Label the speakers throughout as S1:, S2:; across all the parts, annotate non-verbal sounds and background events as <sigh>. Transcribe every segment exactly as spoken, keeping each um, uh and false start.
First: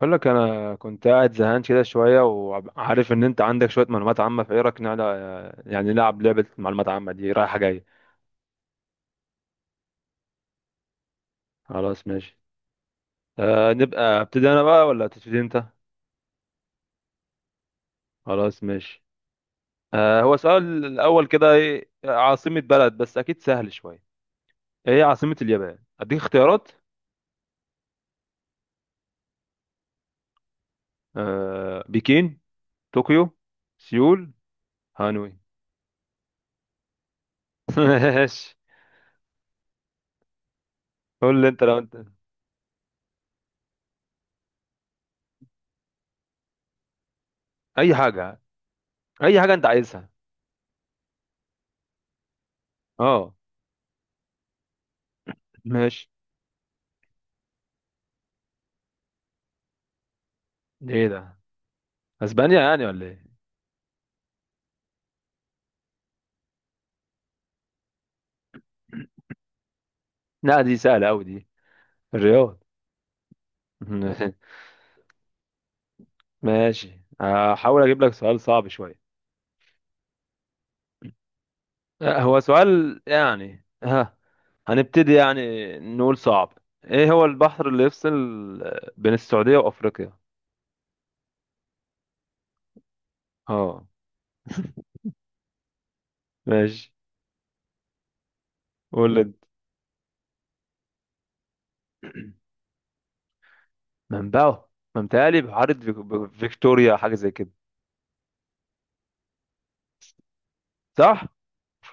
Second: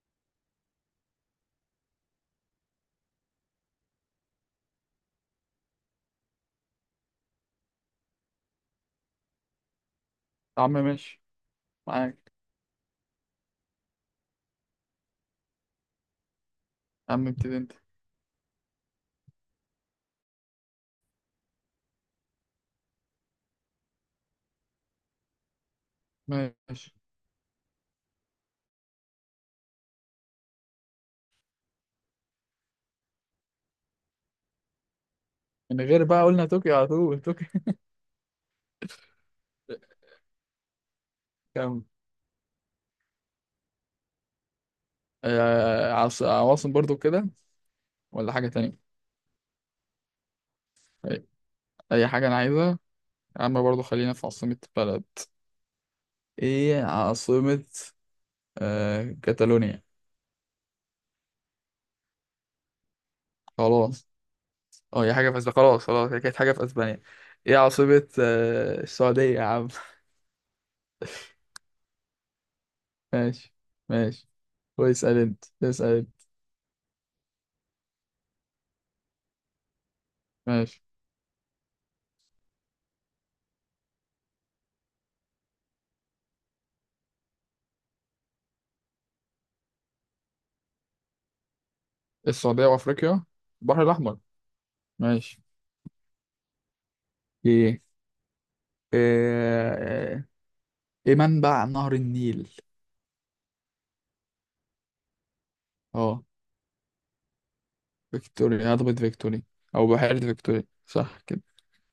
S1: بقول لك انا كنت قاعد زهقان كده شويه، وعارف ان انت عندك شويه معلومات عامه، فايه رايك نلعب؟ يعني نلعب لعبه معلومات عامه دي رايحه جايه.
S2: يا عم ماشي.
S1: خلاص
S2: معاك.
S1: ماشي. آه نبقى ابتدي انا بقى ولا تبتدي انت؟
S2: يا عم ابتدي انت.
S1: خلاص ماشي. آه هو سؤال الاول كده ايه؟ عاصمه بلد، بس اكيد سهل شويه. ايه عاصمه اليابان؟ اديك اختيارات.
S2: ماشي.
S1: آه بكين، طوكيو، سيول، هانوي.
S2: من غير بقى، قلنا طوكيو، على طول طوكيو.
S1: <laughs> ماشي.
S2: <laughs>
S1: قول لي انت لو
S2: كم؟
S1: انت.
S2: آه، عاص- عواصم برضو كده؟
S1: اي
S2: ولا
S1: حاجه.
S2: حاجة تانية.
S1: اي حاجه انت عايزها.
S2: أي أي حاجة أنا عايزها.
S1: اه
S2: يا عم برضو خلينا في عاصمة بلد.
S1: ماشي.
S2: إيه عاصمة آه كاتالونيا؟
S1: ايه ده؟ اسبانيا يعني ولا ايه؟
S2: خلاص. أه، هي حاجة في أسبانيا، خلاص خلاص، هي كانت حاجة في أسبانيا. إيه عاصمة آه السعودية يا عم؟
S1: لا دي سهله قوي دي. الرياض.
S2: <laughs> ماشي. ماشي.
S1: <laughs>
S2: واسأل أنت اسأل أنت.
S1: ماشي. هحاول اجيب لك سؤال صعب شويه.
S2: ماشي.
S1: آه، هو سؤال، يعني ها، هنبتدي يعني، نقول صعب. ايه هو البحر اللي يفصل، آه، بين السعودية وافريقيا؟
S2: السعودية وأفريقيا. البحر
S1: اه
S2: الأحمر. ماشي.
S1: ماشي.
S2: ايه.
S1: قول لي انت.
S2: آه، ايه منبع نهر النيل؟
S1: منبعه؟ ما متهيألي بحيرة فيك-
S2: اه
S1: ب- فيكتوريا، حاجة زي كده.
S2: فيكتوريا، هضبة فيكتوريا او بحيرة فيكتوريا، صح
S1: صح.
S2: كده؟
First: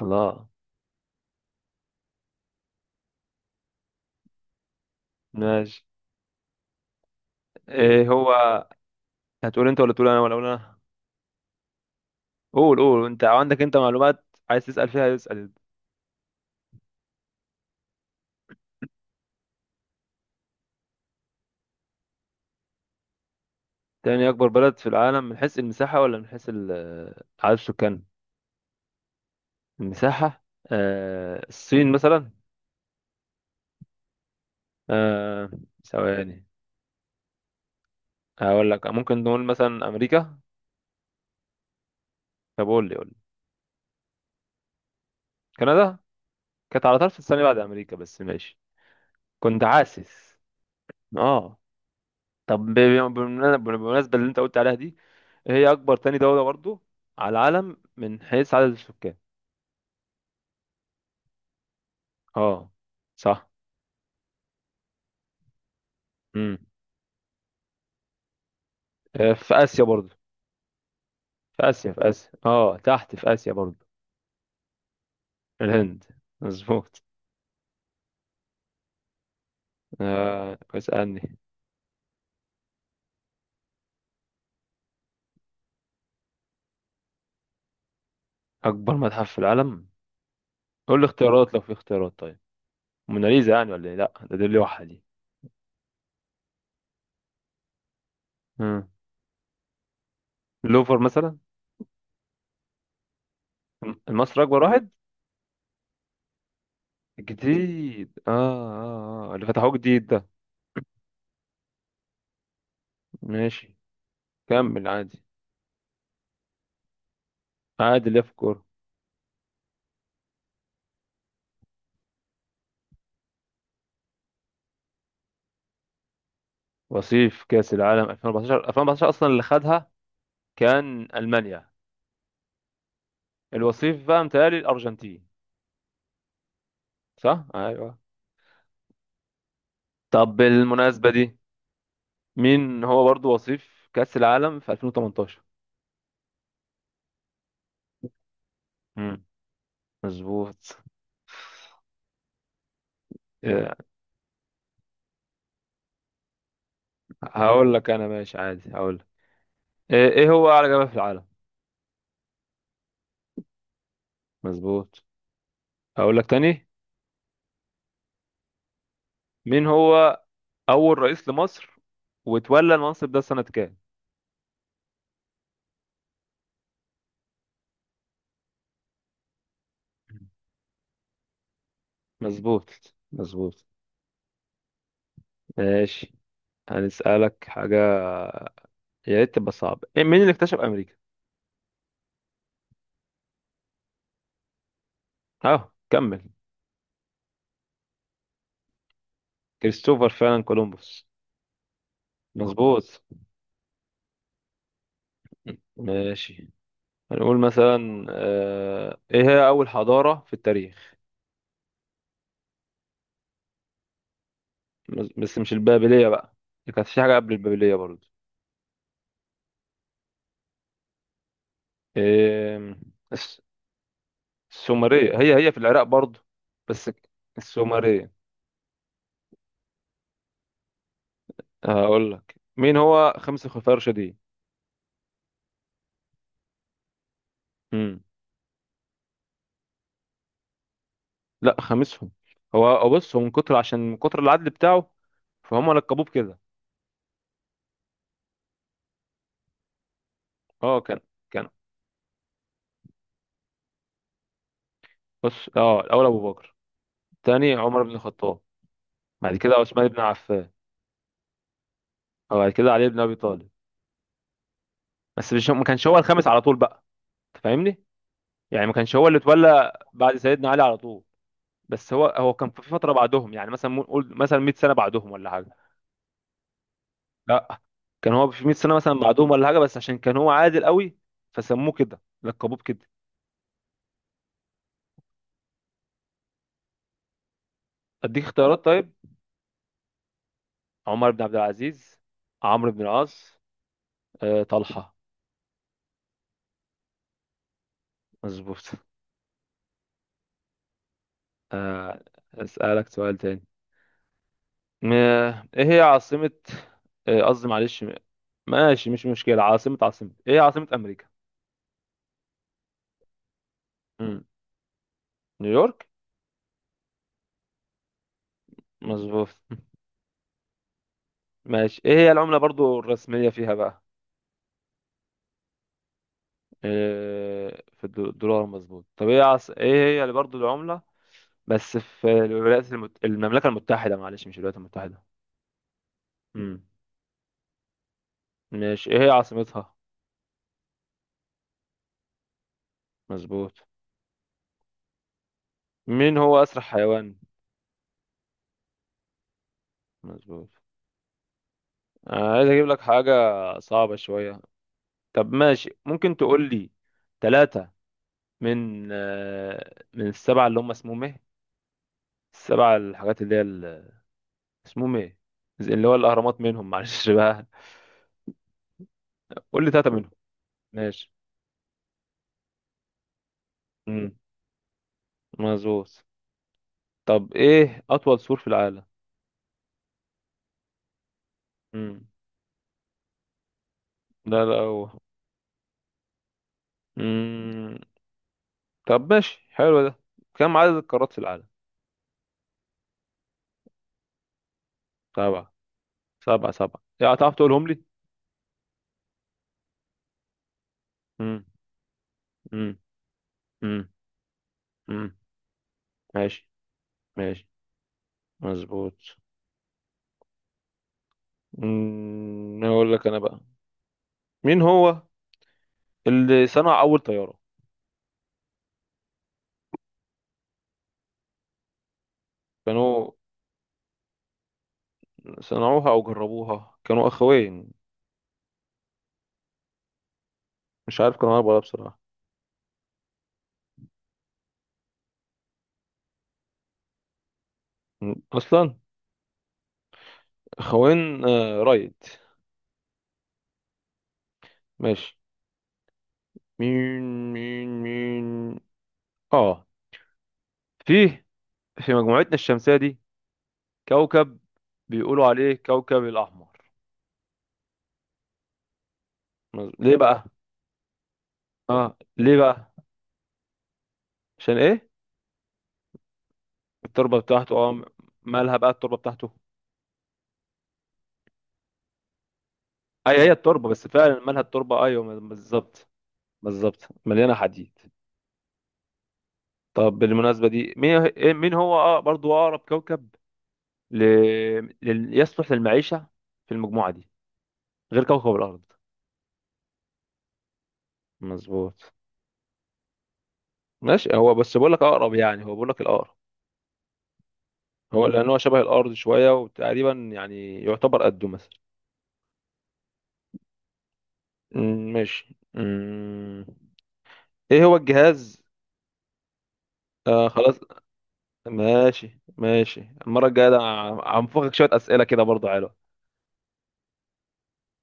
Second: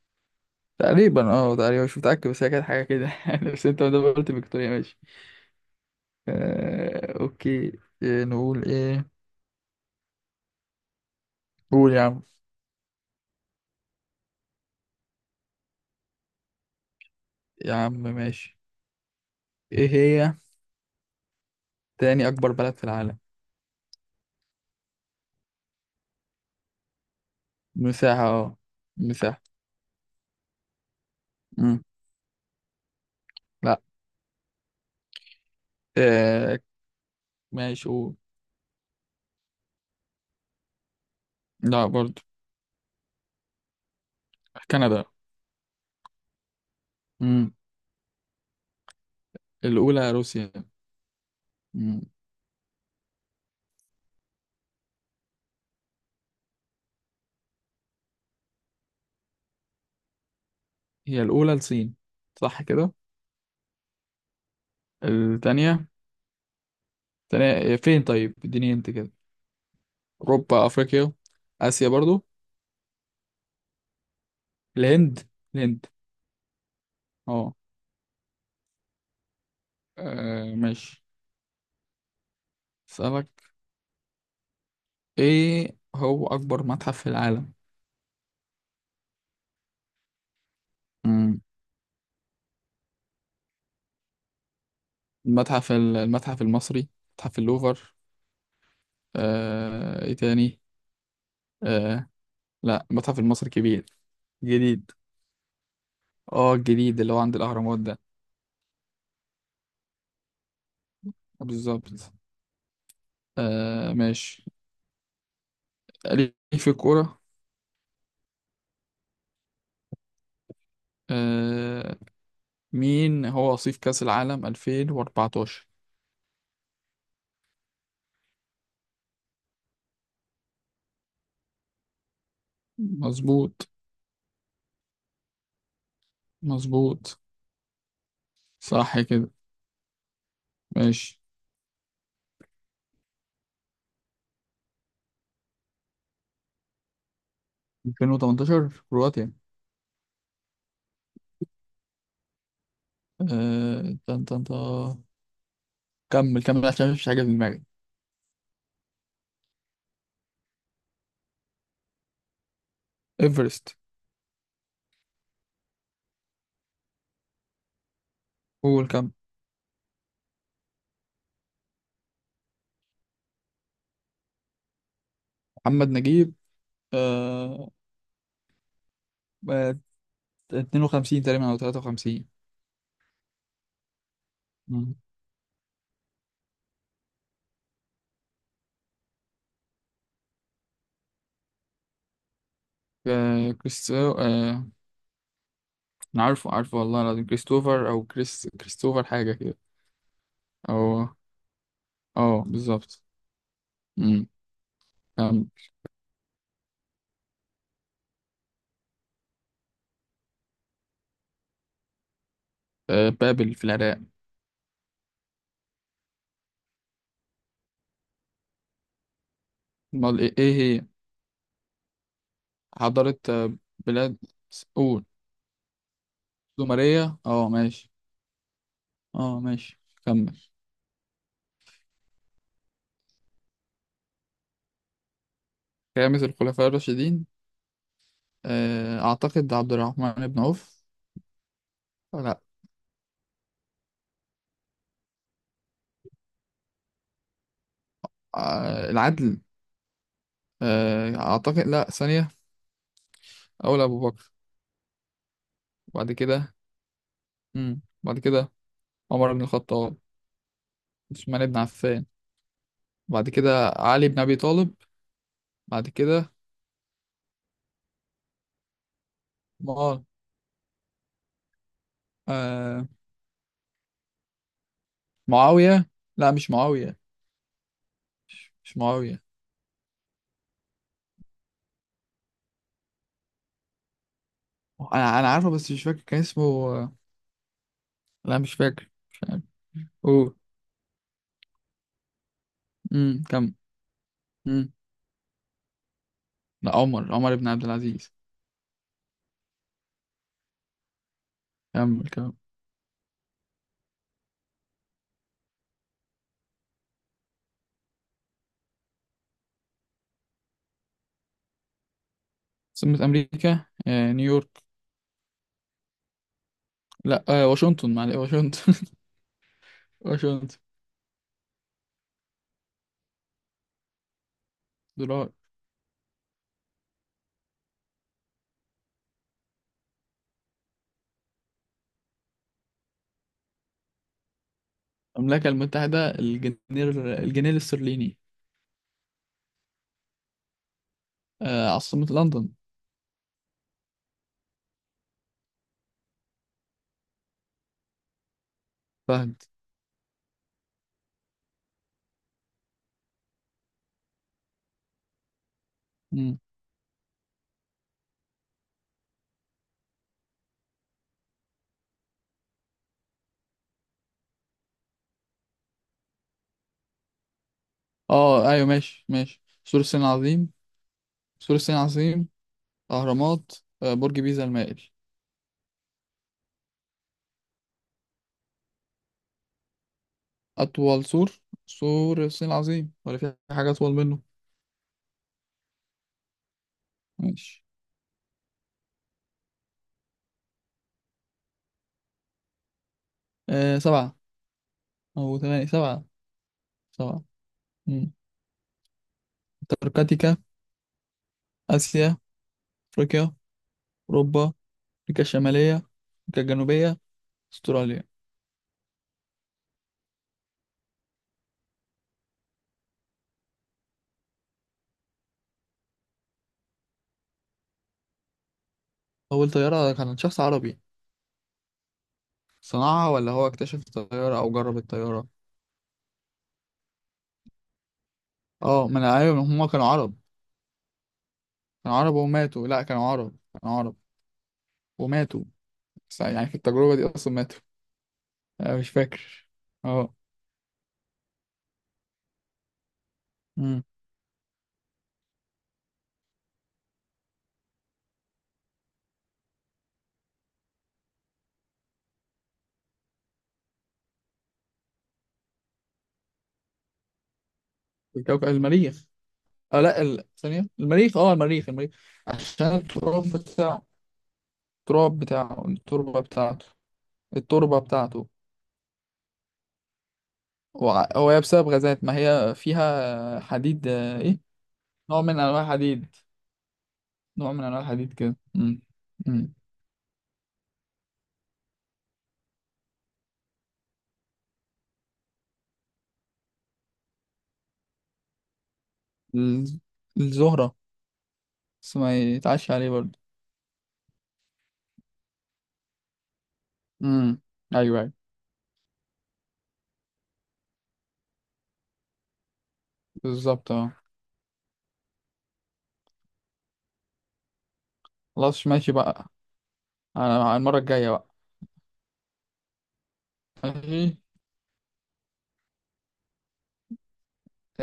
S1: الله.
S2: تقريبا، اه تقريبا مش متأكد، بس هي كانت حاجة كده <laughs> يعني. بس انت ما دام قلت فيكتوريا، ماشي.
S1: ماشي.
S2: آه، اوكي،
S1: ايه
S2: إيه
S1: هو؟
S2: نقول ايه؟
S1: هتقول انت ولا تقول انا ولا اقول انا؟
S2: قول يا عم.
S1: قول، قول انت، عندك انت معلومات، عايز تسأل فيها اسأل.
S2: يا عم ماشي. ايه هي تاني اكبر بلد في العالم؟
S1: تاني اكبر بلد في العالم. من حيث المساحة ولا من حيث ال- آه، عدد السكان؟
S2: مساحة. اه مساحة.
S1: المساحة. آه
S2: مم.
S1: الصين مثلا.
S2: لا.
S1: آه ثواني.
S2: آه، ماشي، قول.
S1: هقول لك، ممكن نقول مثلا امريكا.
S2: لا برضو.
S1: طب قول لي قول لي.
S2: كندا.
S1: كندا كانت على طرف الثانية
S2: مم.
S1: بعد امريكا، بس ماشي. كنت
S2: الأولى
S1: حاسس.
S2: روسيا.
S1: اه.
S2: مم.
S1: طب ب- ب- بالمنا- بالمناسبة اللي انت قلت عليها دي، هي اكبر تاني دولة برضو على العالم من حيث عدد السكان.
S2: هي الأولى الصين، صح
S1: اه
S2: كده؟
S1: صح.
S2: التانية
S1: امم.
S2: التانية إيه، فين؟ طيب اديني انت كده.
S1: في اسيا برضو.
S2: أوروبا؟ أفريقيا؟
S1: في
S2: آسيا
S1: آسيا، في
S2: برضو.
S1: آسيا، اه تحت في آسيا برضو.
S2: الهند. الهند.
S1: الهند. مظبوط.
S2: اه. آه،
S1: آه
S2: ماشي.
S1: اسألني.
S2: أسألك. ايه هو أكبر متحف في العالم؟
S1: أكبر متحف في العالم؟ قول لي
S2: مم.
S1: اختيارات لو في اختيارات طيب. موناليزا يعني ولا ايه؟ لا ده، دي لوحة دي.
S2: المتحف ال- المتحف المصري؟ متحف اللوفر؟
S1: مم.
S2: آه، ايه تاني؟
S1: اللوفر مثلا.
S2: آه، لا، المتحف المصري كبير،
S1: مصر أكبر واحد.
S2: جديد. اه، الجديد اللي هو عند الأهرامات ده.
S1: جديد، اه اه اه، اللي فتحوه جديد ده.
S2: بالظبط.
S1: ماشي.
S2: آه ماشي.
S1: كمل عادي.
S2: ليه في الكورة.
S1: عادي اللي في الكورة.
S2: آه. مين هو وصيف كأس العالم ألفين وأربعتاشر؟
S1: وصيف كأس العالم ألفين واربعتاشر؟ ألفين واربعتاشر أصلا اللي خدها كان ألمانيا.
S2: مظبوط
S1: الوصيف بقى متهيألي الأرجنتين.
S2: مظبوط،
S1: صح؟ أيوه.
S2: صح كده.
S1: طب بالمناسبة
S2: ماشي.
S1: دي، مين هو برضو وصيف كأس العالم في ألفين وتمنتاشر؟
S2: ألفين وتمنتاشر
S1: مم.
S2: كرواتيا.
S1: مظبوط. إيه،
S2: آه... تن تن تن. كمل كمل عشان مفيش حاجة في دماغي.
S1: هقول لك انا ماشي عادي هقول لك. ايه إيه هو اعلى جبل في العالم؟
S2: ايفرست.
S1: مظبوط. هقول لك تاني.
S2: قول، كمل.
S1: مين هو اول رئيس لمصر، وتولى المنصب ده سنة كام؟
S2: محمد نجيب. آه... آه، اتنين وخمسين تقريبا او تلاتة وخمسين.
S1: مظبوط مظبوط.
S2: مم.
S1: ماشي. هنسألك حاجة، يا ريت تبقى صعبة. إيه، مين اللي اكتشف امريكا؟
S2: آه... كريستو، آه...
S1: اه كمل.
S2: انا عارفه، عارفه والله العظيم، كريستوفر او كريس كريستوفر حاجة كده.
S1: كريستوفر فعلا، كولومبوس.
S2: او، اه
S1: مظبوط.
S2: بالظبط. مم. كمل.
S1: ماشي. هنقول مثلا، آه، ايه هي اول حضارة في التاريخ؟
S2: آه... بابل في العراق.
S1: بس مش البابلية بقى، كانت في حاجة قبل البابلية برضو.
S2: امال ايه إيه هي؟
S1: آم،
S2: حضارة.
S1: الس-
S2: آه، بلاد. قول.
S1: السومرية. هي هي في العراق برضو، بس
S2: زمرية، اه ماشي.
S1: السومرية.
S2: اه ماشي. كمل.
S1: هقول لك، مين هو خمسة خلفاء راشدين؟
S2: خامس الخلفاء الراشدين.
S1: مم.
S2: آه، أعتقد عبد الرحمن بن عوف.
S1: لا خامسهم.
S2: لا.
S1: هو هو بص، هو من كتر عشان من كتر العدل بتاعه فهم لقبوه بكده.
S2: آه، العدل.
S1: اه كان،
S2: آه،
S1: كان،
S2: أعتقد لا، ثانية. أول أبو بكر.
S1: بص. اه الاول
S2: بعد
S1: ابو
S2: كده.
S1: بكر، الثاني
S2: مم.
S1: عمر بن
S2: بعد
S1: الخطاب،
S2: كده عمر
S1: بعد
S2: بن
S1: كده عثمان
S2: الخطاب.
S1: بن عفان،
S2: عثمان بن عفان.
S1: وبعد كده علي بن ابي
S2: بعد
S1: طالب.
S2: كده علي بن أبي طالب.
S1: بس مش، ما كانش
S2: بعد
S1: هو الخامس
S2: كده.
S1: على طول بقى، انت فاهمني؟ يعني ما كانش هو اللي اتولى
S2: مع...
S1: بعد سيدنا علي على طول. بس هو هو كان في
S2: آه،
S1: فتره بعدهم، يعني مثلا مو- قول مثلا مية سنه بعدهم ولا حاجه.
S2: معاوية. لا، مش معاوية.
S1: لا، كان هو في
S2: مش
S1: مية سنه
S2: مش
S1: مثلا
S2: معاوية.
S1: بعدهم ولا حاجه، بس عشان كان هو عادل قوي فسموه كده، لقبوه كده.
S2: أنا أنا عارفه بس مش فاكر كان اسمه، آه،
S1: اديك
S2: لا مش
S1: اختيارات
S2: فاكر،
S1: طيب.
S2: مش عارف. أوه.
S1: عمر بن عبد العزيز، عمرو بن
S2: مم.
S1: العاص،
S2: كمل.
S1: آه، طلحه.
S2: لا، عمر عمر بن عبد العزيز.
S1: مظبوط. آه،
S2: كمل كمل.
S1: اسالك سؤال تاني. م- ايه هي عاصمه، آه، قصدي معلش، ماشي مش مشكله، عاصمه، عاصمه. ايه هي عاصمه امريكا؟
S2: سمت أمريكا، آه،
S1: مم.
S2: نيويورك.
S1: نيويورك.
S2: لا، آه، واشنطن، معلش واشنطن.
S1: مظبوط.
S2: <laughs> واشنطن.
S1: ماشي. ايه هي العملة برضو الرسمية فيها بقى؟
S2: دولار.
S1: إيه، في الدو- الدولار. مظبوط. طب ايه عص... ايه هي اللي برضو العملة، بس في الولايات المت... المملكة المتحدة، معلش مش الولايات المتحدة.
S2: المملكة المتحدة، الجنيه.
S1: امم.
S2: الجنيه الاسترليني.
S1: ماشي. ايه هي عاصمتها؟
S2: آه، عاصمة لندن.
S1: مظبوط. مين هو أسرع حيوان؟
S2: فهد.
S1: مظبوط. أنا عايز اجيب لك حاجة صعبة شوية. طب ماشي، ممكن
S2: مم.
S1: تقول لي ثلاثة من آه، من السبعة اللي هم اسمهم ايه؟ السبعة الحاجات اللي هي اسمهم ايه؟ زي اللي هو الاهرامات منهم، معلش بقى.
S2: اه ايوه ماشي، ماشي.
S1: قول لي
S2: سور
S1: ثلاثه
S2: الصين
S1: منهم.
S2: العظيم.
S1: ماشي.
S2: سور الصين العظيم. أهرامات. آه،
S1: امم.
S2: برج بيزا المائل.
S1: مظبوط. طب ايه اطول سور في العالم؟
S2: أطول سور.
S1: امم.
S2: سور الصين العظيم، ولا في حاجة أطول منه؟
S1: لا لا هو.
S2: ماشي.
S1: امم. طب ماشي حلو ده. كم عدد القارات في العالم؟
S2: آه، سبعة. أو
S1: سبعة؟
S2: ثمانية. سبعة.
S1: سبعة سبعة، يعني
S2: سبعة.
S1: هتعرف تقولهم لي؟
S2: مم. أنتاركتيكا.
S1: امم.
S2: آسيا.
S1: امم.
S2: أفريقيا.
S1: امم.
S2: أوروبا.
S1: امم.
S2: أمريكا الشمالية، أمريكا
S1: ماشي.
S2: الجنوبية.
S1: ماشي.
S2: أستراليا.
S1: مظبوط. امم. اقول لك انا بقى. مين هو اللي صنع اول طيارة؟
S2: أول طيارة كانت شخص عربي؟ صنعها،
S1: كانوا
S2: ولا هو اكتشف الطيارة أو جرب الطيارة؟
S1: صنعوها او جربوها، كانوا اخوين.
S2: اه، ما أنا أيوة هما كانوا عرب.
S1: مش عارف كانوا اربعة ولا،
S2: كانوا
S1: بصراحة
S2: عرب وماتوا. لأ، كانوا عرب. كانوا عرب وماتوا. بس يعني في التجربة دي أصلا ماتوا.
S1: اصلا.
S2: أنا مش فاكر. اه.
S1: خوين، آه رايد.
S2: امم.
S1: ماشي. مين مين مين؟ اه فيه، في مجموعتنا الشمسية دي كوكب بيقولوا عليه كوكب الاحمر.
S2: الكوكب المريخ. اه
S1: ليه
S2: لأ،
S1: بقى؟
S2: ال- ثانية، المريخ، اه المريخ، المريخ.
S1: اه ليه
S2: عشان
S1: بقى؟
S2: التراب بتاعه.
S1: عشان ايه؟
S2: التراب بتاعه، التربة بتاعته.
S1: التربة بتاعته؟
S2: التربة
S1: اه
S2: بتاعته.
S1: مالها بقى التربة بتاعته؟
S2: وع- هو هي بسبب غازات، ما هي
S1: اي هي
S2: فيها
S1: التربة، بس
S2: حديد،
S1: فعلا
S2: آه، ايه؟
S1: مالها التربة؟ ايوه
S2: نوع من انواع
S1: بالظبط.
S2: الحديد.
S1: بالظبط، مليانة
S2: نوع من
S1: حديد.
S2: انواع الحديد كده. امم. امم.
S1: طب بالمناسبة دي، مين إيه- مين هو اه برضو اقرب كوكب ل... لل... يصلح للمعيشة في المجموعة دي غير كوكب الارض؟
S2: الز- الزهرة.
S1: مظبوط.
S2: بس ما يتعش عليه برضه.
S1: ماشي، هو بس بقول لك اقرب، يعني هو بقول لك الاقرب.
S2: امم. ايوه،
S1: هو
S2: ايوه.
S1: لان هو شبه الارض شويه، وتقريبا يعني يعتبر قده مثلا.
S2: بالظبط. اه.
S1: أمم، ماشي. أمم، ايه هو الجهاز؟
S2: خلاص ماشي بقى.
S1: آه
S2: على على
S1: خلاص.
S2: المرة الجاية بقى.
S1: ماشي ماشي. المره الجايه ده
S2: ماشي.
S1: هنفخك شويه اسئله كده برضه، حلو.